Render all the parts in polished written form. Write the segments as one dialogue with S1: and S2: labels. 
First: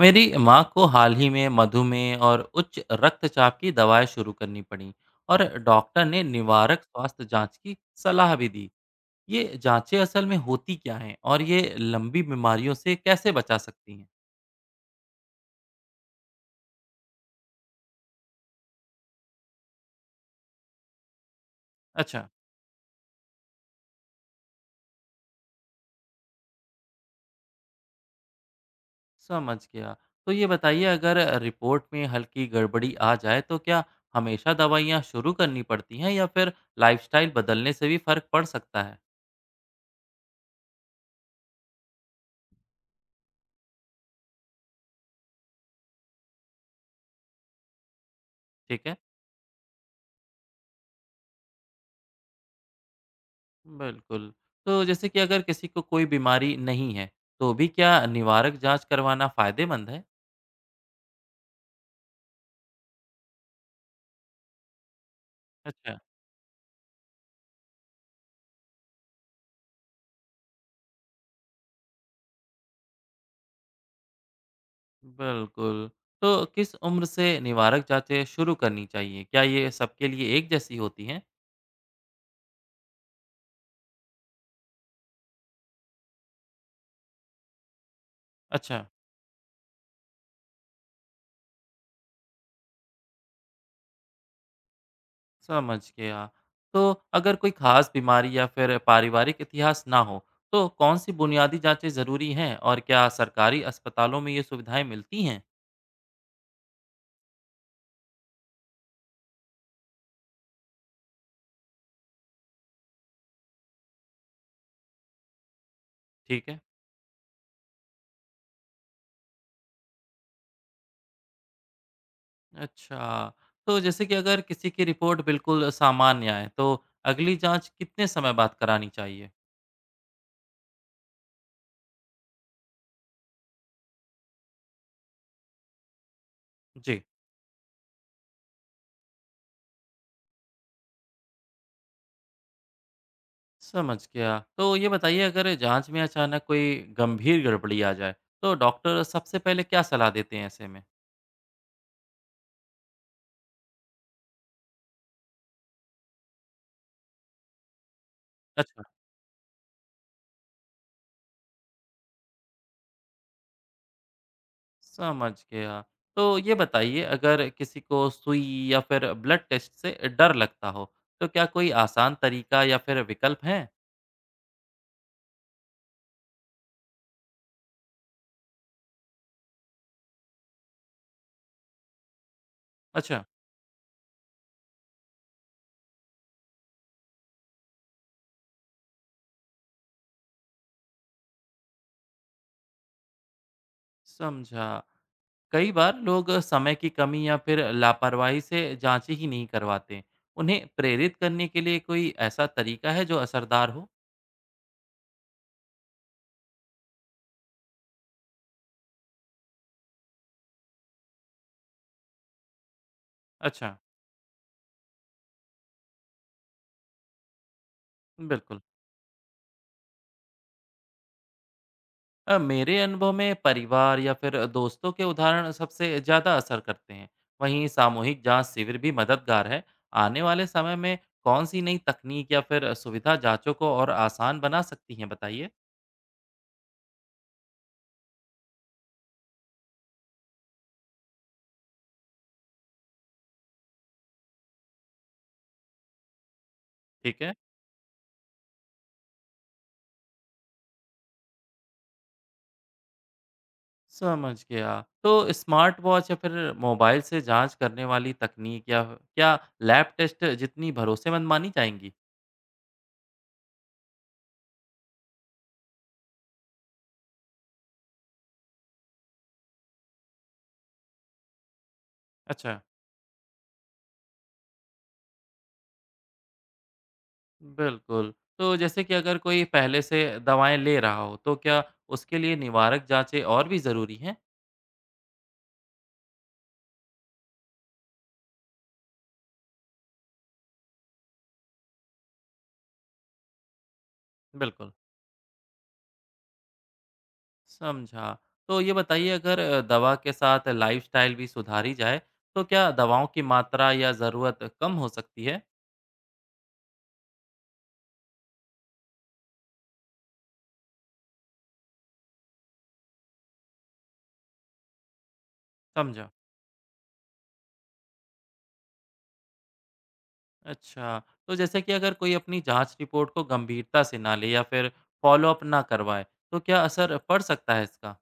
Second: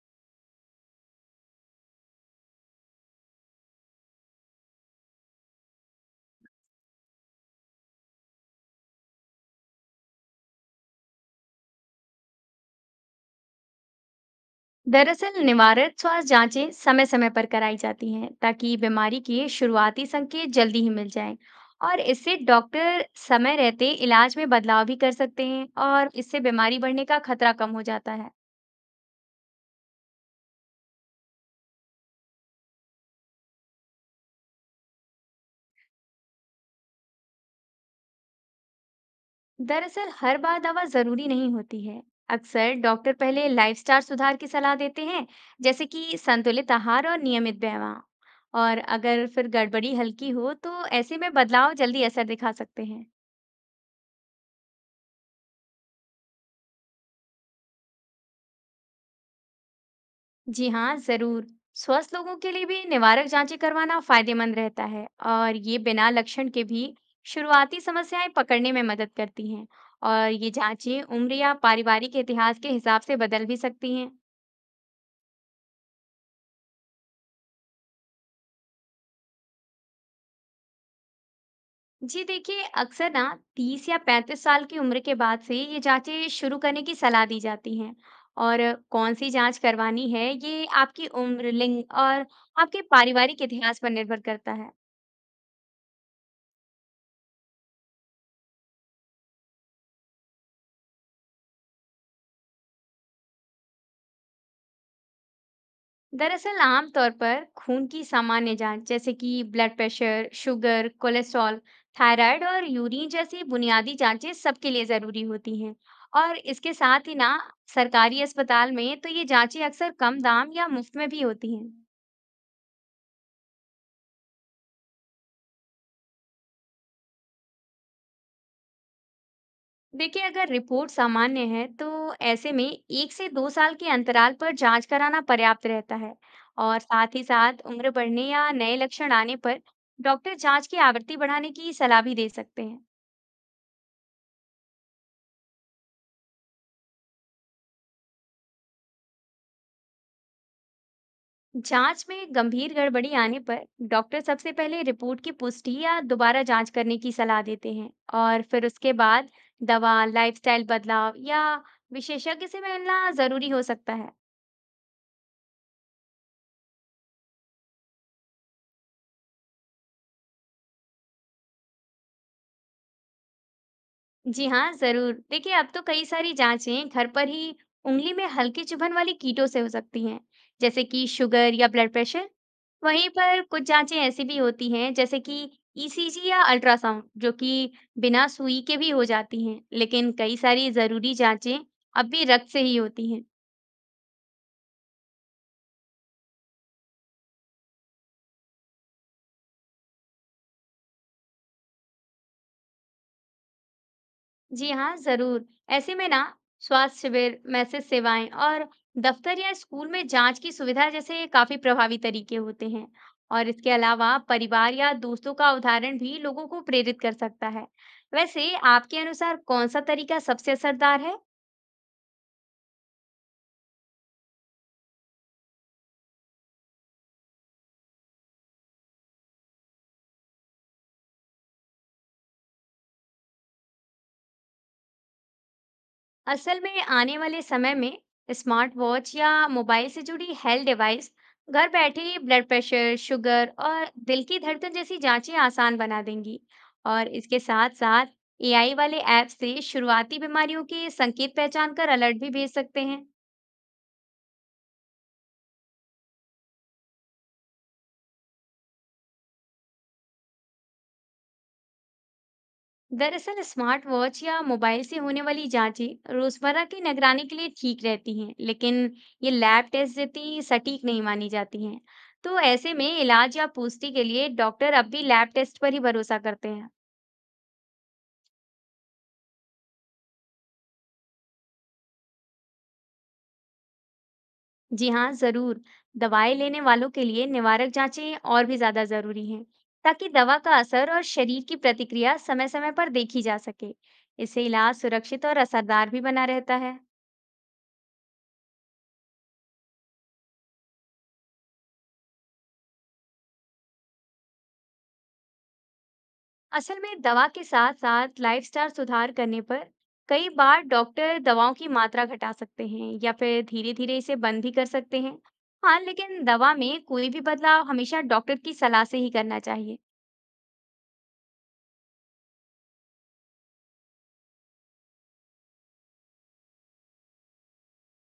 S1: मेरी माँ को हाल ही में मधुमेह और उच्च रक्तचाप की दवाएं शुरू करनी पड़ी। और डॉक्टर ने निवारक स्वास्थ्य जांच की सलाह भी दी। ये जांचें असल में होती क्या हैं और ये लंबी बीमारियों से कैसे बचा सकती हैं?
S2: दरअसल निवारक स्वास्थ्य जांचें समय समय पर कराई जाती हैं ताकि बीमारी के शुरुआती संकेत जल्दी ही मिल जाएं। और
S1: अच्छा,
S2: इससे डॉक्टर समय रहते इलाज में बदलाव भी कर सकते हैं और इससे बीमारी बढ़ने का खतरा कम हो जाता है।
S1: समझ गया। तो ये बताइए, अगर रिपोर्ट में हल्की गड़बड़ी आ जाए तो क्या हमेशा दवाइयाँ शुरू करनी पड़ती हैं, या फिर लाइफस्टाइल बदलने से भी फर्क पड़ सकता है?
S2: दरअसल हर बार दवा जरूरी नहीं होती है। अक्सर डॉक्टर पहले लाइफस्टाइल सुधार की सलाह देते हैं, जैसे कि संतुलित आहार और नियमित व्यायाम। और
S1: ठीक है।
S2: अगर फिर गड़बड़ी हल्की हो तो ऐसे में बदलाव जल्दी असर दिखा सकते हैं।
S1: बिल्कुल। तो जैसे कि अगर किसी को कोई बीमारी नहीं है, तो भी क्या निवारक जाँच करवाना फ़ायदेमंद है?
S2: जी हाँ, ज़रूर। स्वस्थ लोगों के लिए भी निवारक जांचें करवाना फायदेमंद रहता है, और ये
S1: अच्छा।
S2: बिना लक्षण के भी शुरुआती समस्याएं पकड़ने में मदद करती हैं। और ये जांचें उम्र या पारिवारिक इतिहास के हिसाब से बदल भी सकती हैं।
S1: बिल्कुल। तो किस उम्र से निवारक जाँचें शुरू करनी चाहिए? क्या ये सबके लिए एक जैसी होती हैं?
S2: जी देखिए, अक्सर ना 30 या 35 साल की उम्र के बाद से ये जांचें शुरू करने की सलाह दी जाती हैं। और
S1: अच्छा।
S2: कौन सी जांच करवानी है, ये आपकी उम्र, लिंग और आपके पारिवारिक इतिहास पर निर्भर करता है।
S1: समझ गया। तो अगर कोई ख़ास बीमारी या फिर पारिवारिक इतिहास ना हो, तो कौन-सी बुनियादी जाँचें ज़रूरी हैं, और क्या सरकारी अस्पतालों में ये सुविधाएँ मिलती हैं?
S2: दरअसल आमतौर पर खून की सामान्य जांच जैसे कि blood pressure, sugar, cholesterol, thyroid और यूरिन जैसी बुनियादी जांचें सबके लिए जरूरी होती हैं। और
S1: ठीक है।
S2: इसके साथ ही ना सरकारी अस्पताल में तो ये जांचें अक्सर कम दाम या मुफ्त में भी होती हैं।
S1: अच्छा, तो जैसे कि अगर किसी की रिपोर्ट बिल्कुल सामान्य आए, तो अगली जाँच कितने समय बाद करानी चाहिए?
S2: देखिए, अगर रिपोर्ट सामान्य है तो ऐसे में एक से दो साल के अंतराल पर जांच कराना पर्याप्त रहता है। और
S1: जी,
S2: साथ ही साथ उम्र बढ़ने या नए लक्षण आने पर डॉक्टर जांच की आवृत्ति बढ़ाने की सलाह भी दे सकते हैं।
S1: समझ गया। तो ये बताइए, अगर जाँच में अचानक कोई गंभीर गड़बड़ी आ जाए, तो डॉक्टर सबसे पहले क्या सलाह देते हैं ऐसे में?
S2: जांच में गंभीर गड़बड़ी आने पर डॉक्टर सबसे पहले रिपोर्ट की पुष्टि या दोबारा जांच करने की सलाह देते हैं। और फिर
S1: अच्छा,
S2: उसके बाद दवा, लाइफस्टाइल बदलाव या विशेषज्ञ से मिलना जरूरी हो सकता है।
S1: समझ गया। तो ये बताइए, अगर किसी को सुई या फिर ब्लड टेस्ट से डर लगता हो, तो क्या कोई आसान तरीका या फिर विकल्प हैं?
S2: जी हाँ, ज़रूर। देखिए, अब तो कई सारी जाँचें घर पर ही उँगली में हल्की चुभन वाली कीटों से हो सकती हैं, जैसे कि शुगर या ब्लड प्रेशर। वहीं
S1: अच्छा,
S2: पर कुछ जाँचें ऐसी भी होती हैं, जैसे कि ईसीजी या अल्ट्रासाउंड, जो कि बिना सुई के भी हो जाती हैं। लेकिन कई सारी ज़रूरी जाँचें अब भी रक्त से ही होती हैं।
S1: समझा। कई बार लोग समय की कमी या फिर लापरवाही से जांच ही नहीं करवाते। उन्हें प्रेरित करने के लिए कोई ऐसा तरीका है जो असरदार हो?
S2: जी हाँ, ज़रूर। ऐसे में ना स्वास्थ्य शिविर, मैसेज सेवाएं और दफ्तर या स्कूल में जांच की सुविधा जैसे काफ़ी प्रभावी तरीके होते हैं। और
S1: अच्छा।
S2: इसके अलावा परिवार या दोस्तों का उदाहरण भी लोगों को प्रेरित कर सकता है। वैसे
S1: बिल्कुल।
S2: आपके अनुसार कौन सा तरीका सबसे असरदार है?
S1: मेरे अनुभव में परिवार या फिर दोस्तों के उदाहरण सबसे ज़्यादा असर करते हैं। वहीं सामूहिक जांच शिविर भी मददगार है। आने वाले समय में कौन सी नई तकनीक या फिर सुविधा जांचों को और आसान बना सकती हैं, बताइए।
S2: असल में आने वाले समय में स्मार्ट वॉच या मोबाइल से जुड़ी हेल्थ डिवाइस घर बैठे ही ब्लड प्रेशर, शुगर और दिल की धड़कन जैसी जांचें आसान बना देंगी। और
S1: ठीक है।
S2: इसके साथ साथ एआई वाले ऐप से शुरुआती बीमारियों के संकेत पहचान कर अलर्ट भी भेज सकते हैं।
S1: समझ गया। तो स्मार्ट वॉच या फिर मोबाइल से जाँच करने वाली तकनीक, या क्या लैब टेस्ट जितनी भरोसेमंद मानी जाएँगी?
S2: दरअसल स्मार्ट वॉच या मोबाइल से होने वाली जांचें रोजमर्रा की निगरानी के लिए ठीक रहती हैं, लेकिन ये लैब टेस्ट जितनी सटीक नहीं मानी जाती हैं। तो
S1: अच्छा,
S2: ऐसे में इलाज या पुष्टि के लिए डॉक्टर अब भी लैब टेस्ट पर ही भरोसा करते हैं।
S1: बिल्कुल। तो जैसे कि अगर कोई पहले से दवाएँ ले रहा हो, तो क्या उसके लिए निवारक जाँचें और भी ज़रूरी हैं?
S2: जी हाँ, जरूर। दवाएं लेने वालों के लिए निवारक जांचें और भी ज्यादा जरूरी हैं, ताकि दवा का असर और शरीर की प्रतिक्रिया समय-समय पर देखी जा सके। इससे
S1: बिल्कुल,
S2: इलाज सुरक्षित और असरदार भी बना रहता है।
S1: समझा। तो ये बताइए, अगर दवा के साथ लाइफ़स्टाइल भी सुधारी जाए, तो क्या दवाओं की मात्रा या ज़रूरत कम हो सकती है?
S2: असल में दवा के साथ साथ लाइफस्टाइल सुधार करने पर कई बार डॉक्टर दवाओं की मात्रा घटा सकते हैं या फिर धीरे धीरे इसे बंद भी कर सकते हैं। हाँ
S1: समझा।
S2: लेकिन दवा में कोई भी बदलाव हमेशा डॉक्टर की सलाह से ही करना चाहिए।
S1: अच्छा, तो जैसे कि अगर कोई अपनी जाँच रिपोर्ट को गंभीरता से ना ले या फिर फ़ॉलो-अप ना करवाए, तो क्या असर पड़ सकता है इसका?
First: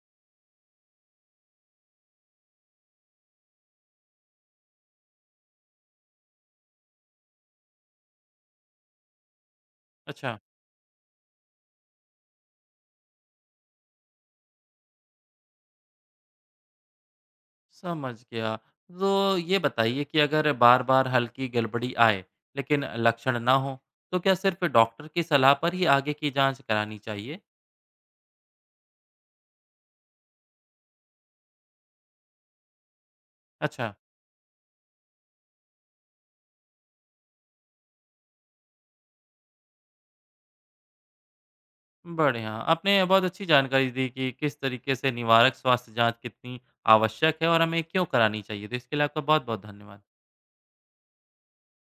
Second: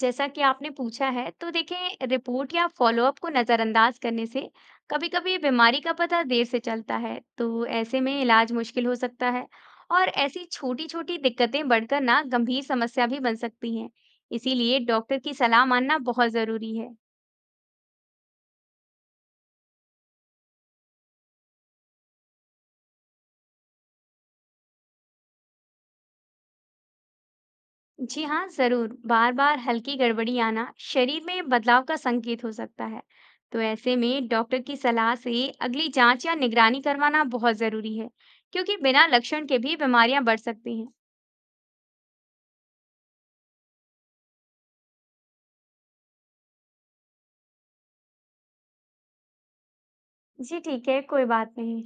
S2: जैसा कि आपने पूछा है, तो देखें रिपोर्ट या फॉलोअप को नज़रअंदाज करने से कभी-कभी बीमारी का पता देर से चलता है, तो ऐसे में इलाज मुश्किल हो सकता है। और
S1: अच्छा,
S2: ऐसी छोटी-छोटी दिक्कतें बढ़कर ना गंभीर समस्या भी बन सकती हैं। इसीलिए डॉक्टर की सलाह मानना बहुत ज़रूरी है।
S1: समझ गया। तो ये बताइए कि अगर बार-बार हल्की गड़बड़ी आए, लेकिन लक्षण ना हों, तो क्या सिर्फ़ डॉक्टर की सलाह पर ही आगे की जाँच करानी चाहिए?
S2: जी हाँ, जरूर। बार-बार हल्की गड़बड़ी आना शरीर में बदलाव का संकेत हो सकता है। तो
S1: अच्छा,
S2: ऐसे में डॉक्टर की सलाह से अगली जांच या निगरानी करवाना बहुत जरूरी है, क्योंकि बिना लक्षण के भी बीमारियां बढ़ सकती हैं।
S1: बढ़िया। आपने बहुत अच्छी जानकारी दी कि किस तरीके से निवारक स्वास्थ्य जाँच कितनी आवश्यक है और हमें क्यों करानी चाहिए। तो इसके लिए आपका बहुत-बहुत धन्यवाद।
S2: जी ठीक है, कोई बात नहीं।